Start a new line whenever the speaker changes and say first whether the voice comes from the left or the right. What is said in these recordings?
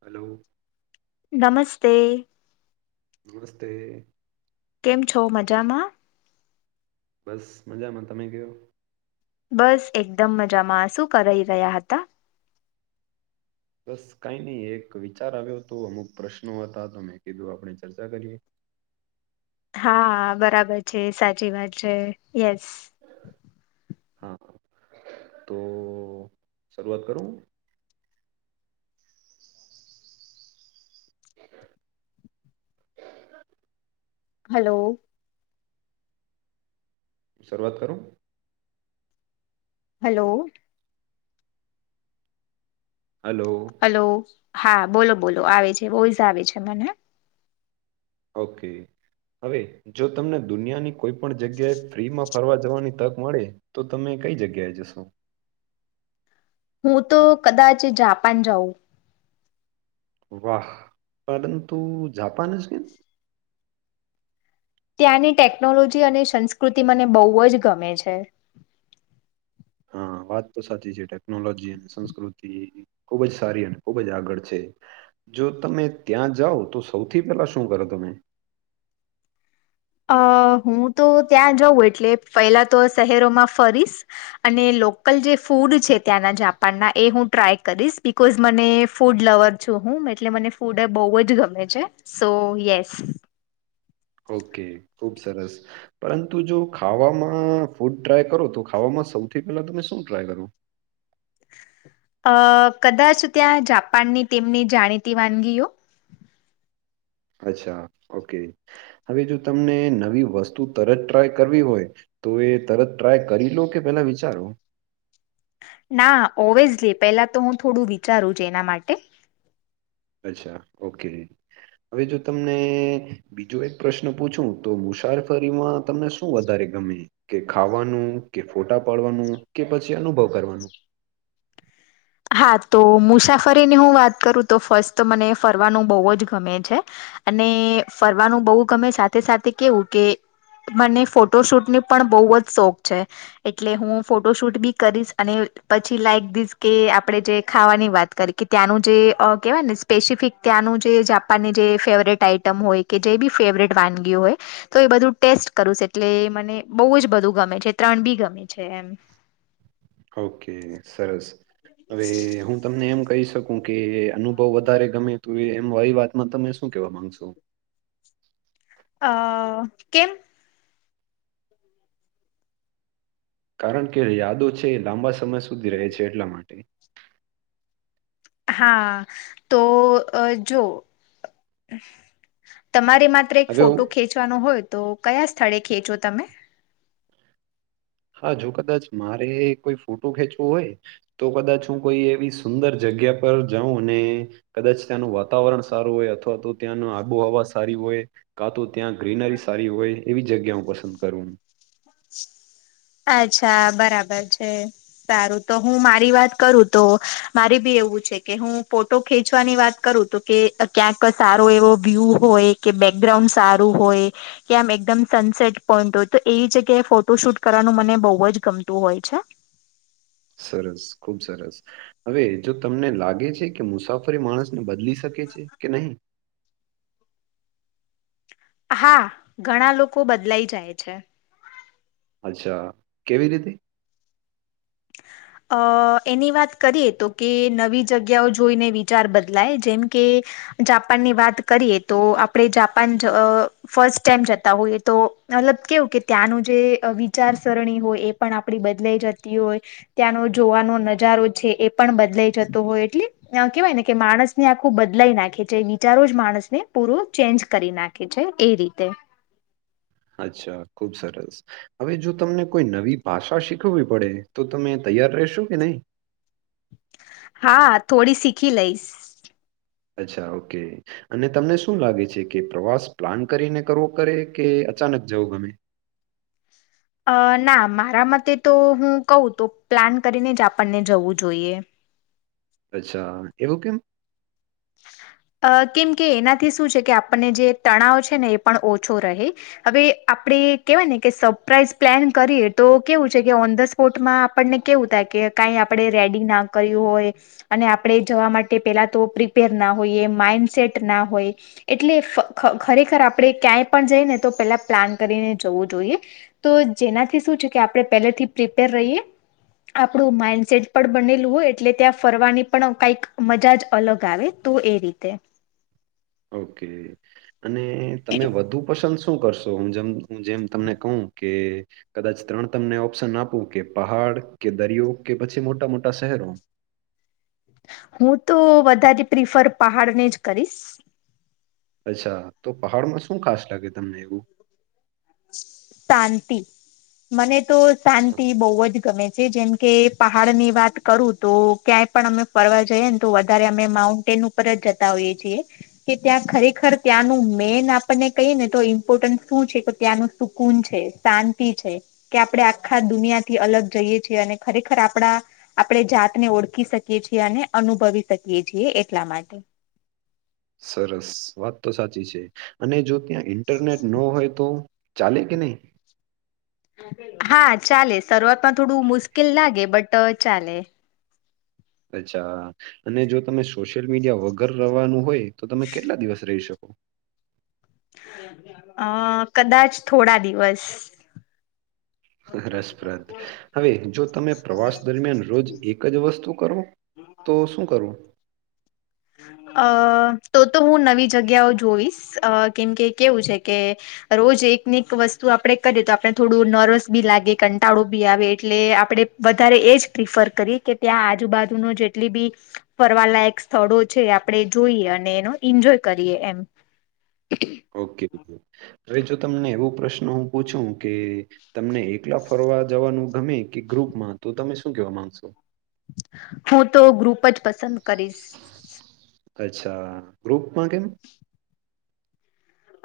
right: Hello.
left: નમસ્તે.
right: નમસ્તે.
left: કેમ છો મજામાં.
right: બસ મજામાં તમે ગયો.
left: બસ એકદમ મજામાં શું કરાઈ રહ્યા હતા.
right: બસ કઈ નહી એક વિચાર આવ્યો હતો અમુક પ્રશ્નો હતા તો મેં કીધું આપણે ચર્ચા કરીએ.
left: હા બરાબર છે સાચી વાત છે યસ.
right: હા તો શરૂઆત કરું.
left: હલો.
right: શરૂઆત કરું.
left: હલો.
right: હલો.
left: હલો હા બોલો બોલો આવે છે વોઈઝ આવે છે મને.
right: ઓકે હવે જો તમને દુનિયાની કોઈ પણ જગ્યાએ ફ્રીમાં. ફરવા જવાની તક મળે તો તમે કઈ જગ્યાએ જશો.
left: હું તો કદાચ જાપાન જાઉં.
right: વાહ પરંતુ જાપાન જ કે
left: ત્યાંની ટેકનોલોજી અને સંસ્કૃતિ મને બોવ જ ગમે છે.
right: હ વાત તો સાચી છે, ટેકનોલોજી, સંસ્કૃતિ ખુબ જ સારી અને ખુબ જ આગળ છે. જો તમે ત્યાં જાઓ તો સૌથી પહેલા શું કરો તમે?
left: અ હું તો ત્યાં જઉં એટલે પહેલા તો શહેરોમાં ફરીશ અને લોકલ જે ફૂડ છે, ત્યાંના જાપાનના એ હું ટ્રાય કરીશ બી કોઝ મને ફૂડ લવર છું હું એટલે મને ફૂડ બોવજ ગમે છે. સો યેસ
right: ઓકે ખુબ સરસ પરંતુ જો ખાવામાં ફૂડ ટ્રાય કરો તો ખાવામાં સૌથી પહેલા તમે શું ટ્રાય કરો?
left: અ કદાચ ત્યાં જાપાની તેમની જાણીતી વાનગીઓ
right: અચ્છા ઓકે હવે જો તમને નવી વસ્તુ તરત ટ્રાય કરવી હોય તો એ તરત ટ્રાય કરી લો કે પેલા વિચારો
left: ના ઓવેસલી પેલા તો હું થોડું વિચારું જ એના માટે
right: અચ્છા ઓકે હવે જો તમને બીજો એક પ્રશ્ન પૂછું તો મુસાર ફરીમાં તમને શું વધારે ગમે કે ખાવાનું કે ફોટા પાડવાનું કે પછી અનુભવ કરવાનું
left: હા તો મુસાફરીની હું વાત કરું તો ફસ્ટ તો મને ફરવાનું બોવજ ગમે છે. અને ફરવાનું બોઉ ગમે સાથે સાથે કેવું કે મને ફોટો શૂટની પણ બોવ જ શોખ છે. એટલે હું ફોટો શૂટ બી કરીશ અને પછી લાઈક ધીસ કે આપણે જે ખાવાની વાત કરી કે ત્યાંનું જે અ કહેવાય ને સ્પેસિફિક ત્યાંનું જે જા પાને જે ફેવરેટ આઈટમ હોય કે જે બી ફેવરેટ વાનગી હોય તો એ બધું ટેસ્ટ કરુંસ એટલે મને બો જ બધું ગમે છે, ત્રણ બી ગમે છે, એમ
right: ઓકે સરસ હવે હું તમને એમ કહી શ કુ કે અનુભવ વધારે ગમે તું એ એમ વાયી વાતમાં તમે શું કેવા માંગશો
left: અ કેમ
right: કારણ કે યાદો છે, લાંબા સમય સુધી રહે છે, એટલા માટે
left: હા તો અ જો તમારે માત્ર એક
right: હવે
left: ફોટો
right: હું-
left: ખેંચવાનો હોય તો કયા સ્થળે ખેંચો તમે
right: હા જો કદાચ મારે કોઈ ફોટો ખેંચવો હોય તો કદાચ હું કોઈ એવી સુંદર જગ્યા પર જાઉં ને કદાચ ત્યાંનું વાતાવરણ સારું હોય અથવા તો ત્યાંન આબોહવા સારી હોય કા તો ત્યાં ગ્રીનરી સારી હોય એવી જગ્યા હું પસંદ કરું
left: અચ્છા બરાબર છે. સારું તો હું મારી વાત કરું તો મારી બી એવું છે, કે હું પો તો ખેંચવાની વાત કરું તો કે ક્યાંક સારો એવો વ્યુ હોય કે બેકગ્રાઉન્ડ સારું હોય કે આમ એકદમ સનસેટ પોઈન્ટ હોય તો એવી જગ્યાએ ફોટો શૂટ કરવાનું મને બોવ જ ગમતું હોય છે.
right: સરસ ખુબ સરસ હવે જો તમને લાગે છે, કે મુસાફરી માણસને બદલી શકે છે, કે નહીં?
left: હા ઘણા લોકો બદલાઈ જાય છે.
right: અચ્છા કેવી રીતે
left: અ એની વાત કરીએ તો કે નવી જગ્યાઓ જોઈને વિચાર બદલાય જેમ કે જાપાન ની વાત કરીએ તો આપણે જાપાન અ ફર્સ્ટ ટાઈમ જતા હોઈએ તો મતલબ કેવું કે ત્યાંનું જે વિચારસરણી હોય એ પણ આપડી બદલાઈ જતી હોય. ત્યાંનો જોવાનો નજારો છે એ પણ બદલાઈ જતો હોય એટલે. કેવાય ને કે માણસ ને આખું બદલાઈ નાખે જે વિચારો જ માણસ ને પૂરું ચેન્જ કરી નાખે. એ રીતે
right: અચ્છા ખુબ સરસ હવે જો તમને કોઈ નવી ભાષા શીખવવી પડે તો તમે તૈયાર રહેશો કે નહી.
left: હા થોડી શીખી લઈશ.
right: અચ્છા ઓકે. અને તમને શું લાગે છે કે પ્રવાસ પ્લાન કરીને કરવો કરે કે અચાનક જવો ગમે
left: અ ના મારા મતે તો હું કહું તો પ્લાન કરીને જ આપણને જવું જોઈએ.
right: અચ્છા એવું કેમ.
left: અ કેમ કે એનાથી શું છે કે આપણને જે તણાવ છે ને એ પણ ઓછો રહે. હવે આપડ કેવાય ને કે સરપ્રાઈઝ પ્લાન કરીએ તો કેવું છે કે ઓન ધ સ્પોર્ટમાં આપણને કેવું થાય કે કઈ આપણે રેડી ના કર્યું હોય. અને આપણેે જવા માટે પેલા તો પ્રિપેર ના હોઈએ માઈન્ડસેટ ના હોય. એટલે ખરેખર આપણેે ક્યાંય પણ જઈ ને તો પેલા પ્લાન કરીને જવું જોઈએ. તો જેનાથી શું છે કે આપણે પહેલેથી પ્રિપેર રહીએ. આપણું માઈન્ડસેટ પણ બનેલું હોય એટલે ત્યાં ફરવાની પણ કાંઈક મજા જ અલગ આવે. તો એ રીતે.
right: ઓકે અને તને વધુ પસંદ શ શું કરશો હું જેમ જેમ તમને કહું કે. કદાચ ત્રણ તમને ઓપ્શન આપું કે પહાડ કે દરિયો કે પછી મોટા મોટા શહેરો.
left: હું તો વધારે પ્રિફર પહાડને જ કરીશ
right: અચ્છા તો પહાડ માં શું ખાસ લાગે તમને એવું.
left: શાંતિ મને તો શાંતિ બહુ જ ગમે છે જેમ. કે પહાડ ની વાત કરું તો ક્યાંય પણ અમે ફરવા જઈએ ને તો વધારે અમે માઉન્ટેન પર જ જતા હોઈએ છીએ. કે ત્યાં ખરેખર ત્યાંનું મેઈન આપણને કહીએ ને તો ઈમ્પોર્ટન્સ શું છે. ત્યાંનું સુકૂન છે શાંતિ છે. કે આપડણે આખા દુનિયા થી અલગ જઈએ છીએ અને ખરેખર આપડા આપણે જાતને ઓળખી શકીએ છીએ અને અનુભવી શકીએ છીએ એટલા માટે
right: સરસ વાત તો સાચી છે અને જો ત્યાં ઇન્ટરનેટ ન હોય તો. ચાલે કે નહી.
left: હા ચાલે શરૂઆતમાં થોડું મુશ્કેલ લાગે બટ ચાલે.
right: અચ્છા અને જો તમે સોશિયલ મીડિયા વગર રવાનું હોય. તો તમે કેટલા દિવસ રહી શકો.
left: અ કદાચ થોડા દિવસ.
right: રસપ્રદ. હવે જો તમે પ્રવાસ દરમિયાન રોજ એક જ વસ્તુ કરો તો શું કરો.
left: અ તો તો હું નવી જગ્યાઓ જોઈશ અ કેમકે કેવું છે કે. રોજ એકને એક વસ્તુ આપણે કરીએ તો આપણે થોડું નર્વસ બી લાગે કંટાળો બી આવે એટલે આપણે. વધારે એજ પ્રિફર કરી કે ત્યાં આજુબાજુ ન જેટલી બી ફરવાલાયક. સ્થળો છે આપણેે જોઈએ અને એનો એન્જોય કરીએ એમ.
right: ઓકે હવે જો તમને એવો પ્રશ્ન હું પૂછું કે તમને એકલા ફરવા જવાનું ગમે કે ગ્રુપમાં તો તમે શું કેવા માંગશો
left: હું તો ગ્રુપ જ પસંદ કરીશ
right: અચ્છા ગ્રુપમાં કેમ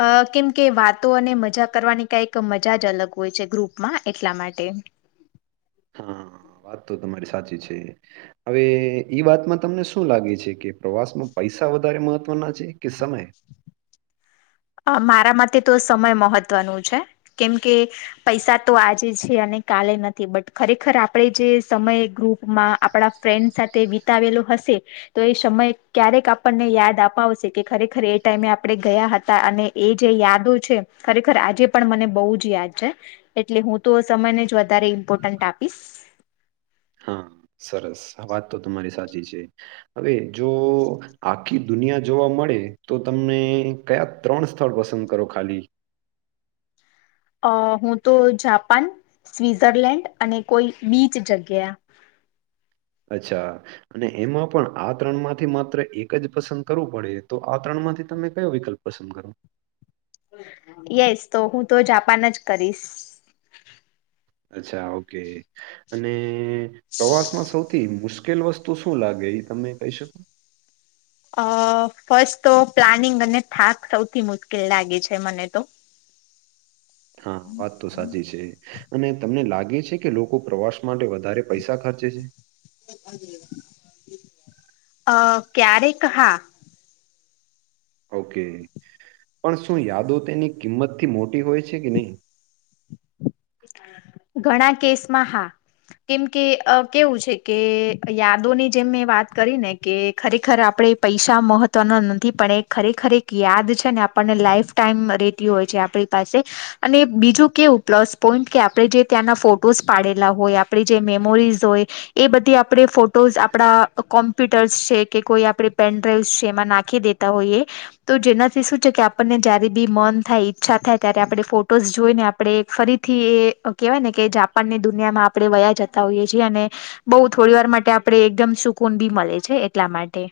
left: અ કેમ કે વાતો અને મજા કરવાની કઈક મજા જ અલગ હોય છે ગ્રુપમાં એટલા માટે
right: હા વાત તો તમારી સાચી છે. હવે વાતમાં તમને શું લાગે છે કે પ્રવાસમાં પૈસા વધારે મહત્વના છે કે સમય
left: અ મારા માટે તો સમય મહત્વનું છે કેમકે પૈસા તો આજે છે અને કાલે નથી બટ ખરેખર આપણેે જે સમય ગ્રુપમાં આપણા ફ્રેન્ડ સાથે વિતાવેલો હશે તો એ સમય ક્યારેક આપણને યાદ અપાવશે કે ખરેખર એ ટાઈમે આપણે ગયા હતા તા અને એ જે યાદો છે ખરેખર આજે પણ મને બહુ જ યાદ છે. એટલે હું તો સમયને જ વધારે ઇમ્પોર્ટન્ટ આપીશ
right: હા સરસ આ વાત તો તમારી સાચી છે હવે જો આખી દુનિયા જોવા મળે તો તમને કયા ત્રણ સ્થળ પસંદ કરો ખાલી
left: અ હું તો જાપાન સ્વીઝરલેન્ડ અને કોઈ બીચ જગ્યા
right: અચ્છા અને એમાં પણ આ ત્રણ માંથી માત્ર એક જ પસંદ કરવું પડે તો આ ત્રણ માંથી તમે કયો વિકલ્પ પસંદ કરો
left: યેસ તો હું તો જાપાન જ કરીશ
right: અચ્છા ઓકે અને પ્રવાસ માં સૌ સૌથી મુશ્કેલ વસ્તુ શું લાગે એ તમે કહી શકો
left: અ ફસ્ટ તો પ્લાનિંગ અને થાક સૌથી મુશ્કેલ લાગે છે મને તો
right: હા વાત તો સાચી છે. અને તમને લાગે છે કે લોકો પ્રવાસ માટે વધારે પૈસા ખર્ચે છે.
left: અ ક્યારેક હા
right: ઓકે પણ શું યાદો તેની કિંમતથી મોટી હોય છે કે નહીં
left: ઘણા કેસ માં હા કેમ કે અ કેવું છે કે યાદોની જેમ મેં વાત કરી ને કે ખરેખર આપણે પૈસા મહત્વના નથી પણ એ ખરેખર એક યાદ છે ને આપણને લાઈફ ટાઈમ રેતી હોય છે આપણી પાસે અને બીજું કેવું પ્લસ પોન્ટ કે આપણે જે ત્યાંના ફોટોસ પાડેલા હોય આપણે જે મેમોરીઝ હોય એ બધી આપણે ફો ફોટોસ આપડા કોમ્પ્યુટર્સ છે કે કોઈ આપણે પેનડ્રાઈવસ છે એમાં નાખી દેતા હોઈએ તો જેનાથી શું છે કે આપણને જયારે બી મન થાય ઈચ્છા થાય ત્યારે આપણે ફોટોઝ જોઈને આપણે ફરી થી એ કેહેવાય ને કે જાપાન ની દુનિયામાં આપણે વયા જતા હોઈએ છીએ અને બઉ થોડી વાર માટે આપણે એકદમ સુકૂન બી મળે છે એટલા માટે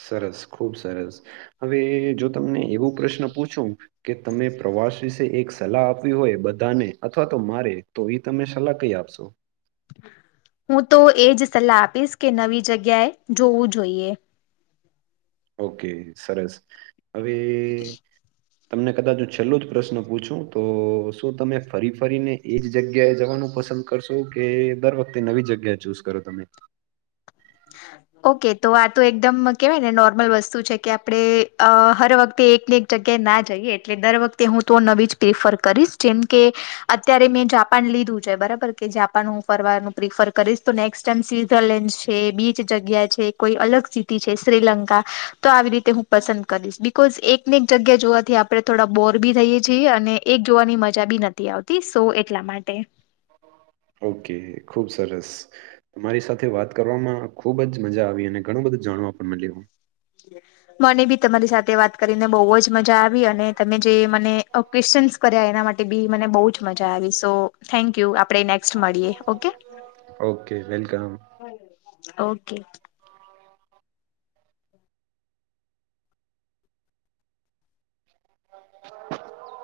right: સરસ ખુબ સરસ હવે જો તમને એવું પ્રશ્ન પૂછું કે તમે પ્રવાસ વિશે એક સલાહ આપવી હોય બધાને અથવા તો મારે તો એ તમે સલાહ કઈ આપશો
left: હું તો એજ સલાહ આપીશ કે નવી જગ્યાએ જોવું જોઈએ
right: ઓકે સરસ હવે તમને કદાચ છેલ્લો જ પ્રશ્ન પૂછું તો શું તમે ફરી ફરીને એજ જગ્યાએ જવાનું પસંદ કરશો કે દર વખતે નવી જગ્યા ચૂઝ કરો તમે- [inaudible]
left: ઓકે તો આ તો એકદમ કેહેવાય ને નોર્મલ વસ્તુ છે કે આપણે અ હર વખતે એકને એક જગ્યાએ ના જઈએ એટલે દર વખતે હું તો નવી જ પ્રિફર કરીશ જેમ કે અત્યારે મેં જાપાન લીધું છે બરાબર કે જાપાન હું ફરવાનું પ્રિફર કરીશ તો નેક્સ્ટ જેમ સ્વીઝરલેન્ડ છે બી. જગ્યા છે કોઈ અલગ સિટી છે શ્રીલંકા તો આવી રીતે હું પસંદ કરીશ બી કોઝ એકને એક જગ્યા જોવાથી આપડણે થોડા બોર બી થઈએ છીએ અને એક જોવાની મજા બી નથી આવતી. પિસો એટલા માટે.
right: ઓકે ખુબ સરસ. તમારી સાથે વાત કરવામાં ખુબ જ મજા આવી અને ઘણું બધું જાણવા પણ મળ્યું.
left: મને બી તમારી સાથે વાત કરીને બહુ જ મજા આવી અને તમે જે મને ક્વેશ્ચનસ કર્યા એના માટે બી મને બહુ જ મજા આવી સો થેન ક યુ આપણે નેક્સ્ટ મળીએ ઓકે.
right: Okay welcome.
left: ઓકે.
right: [inaudible]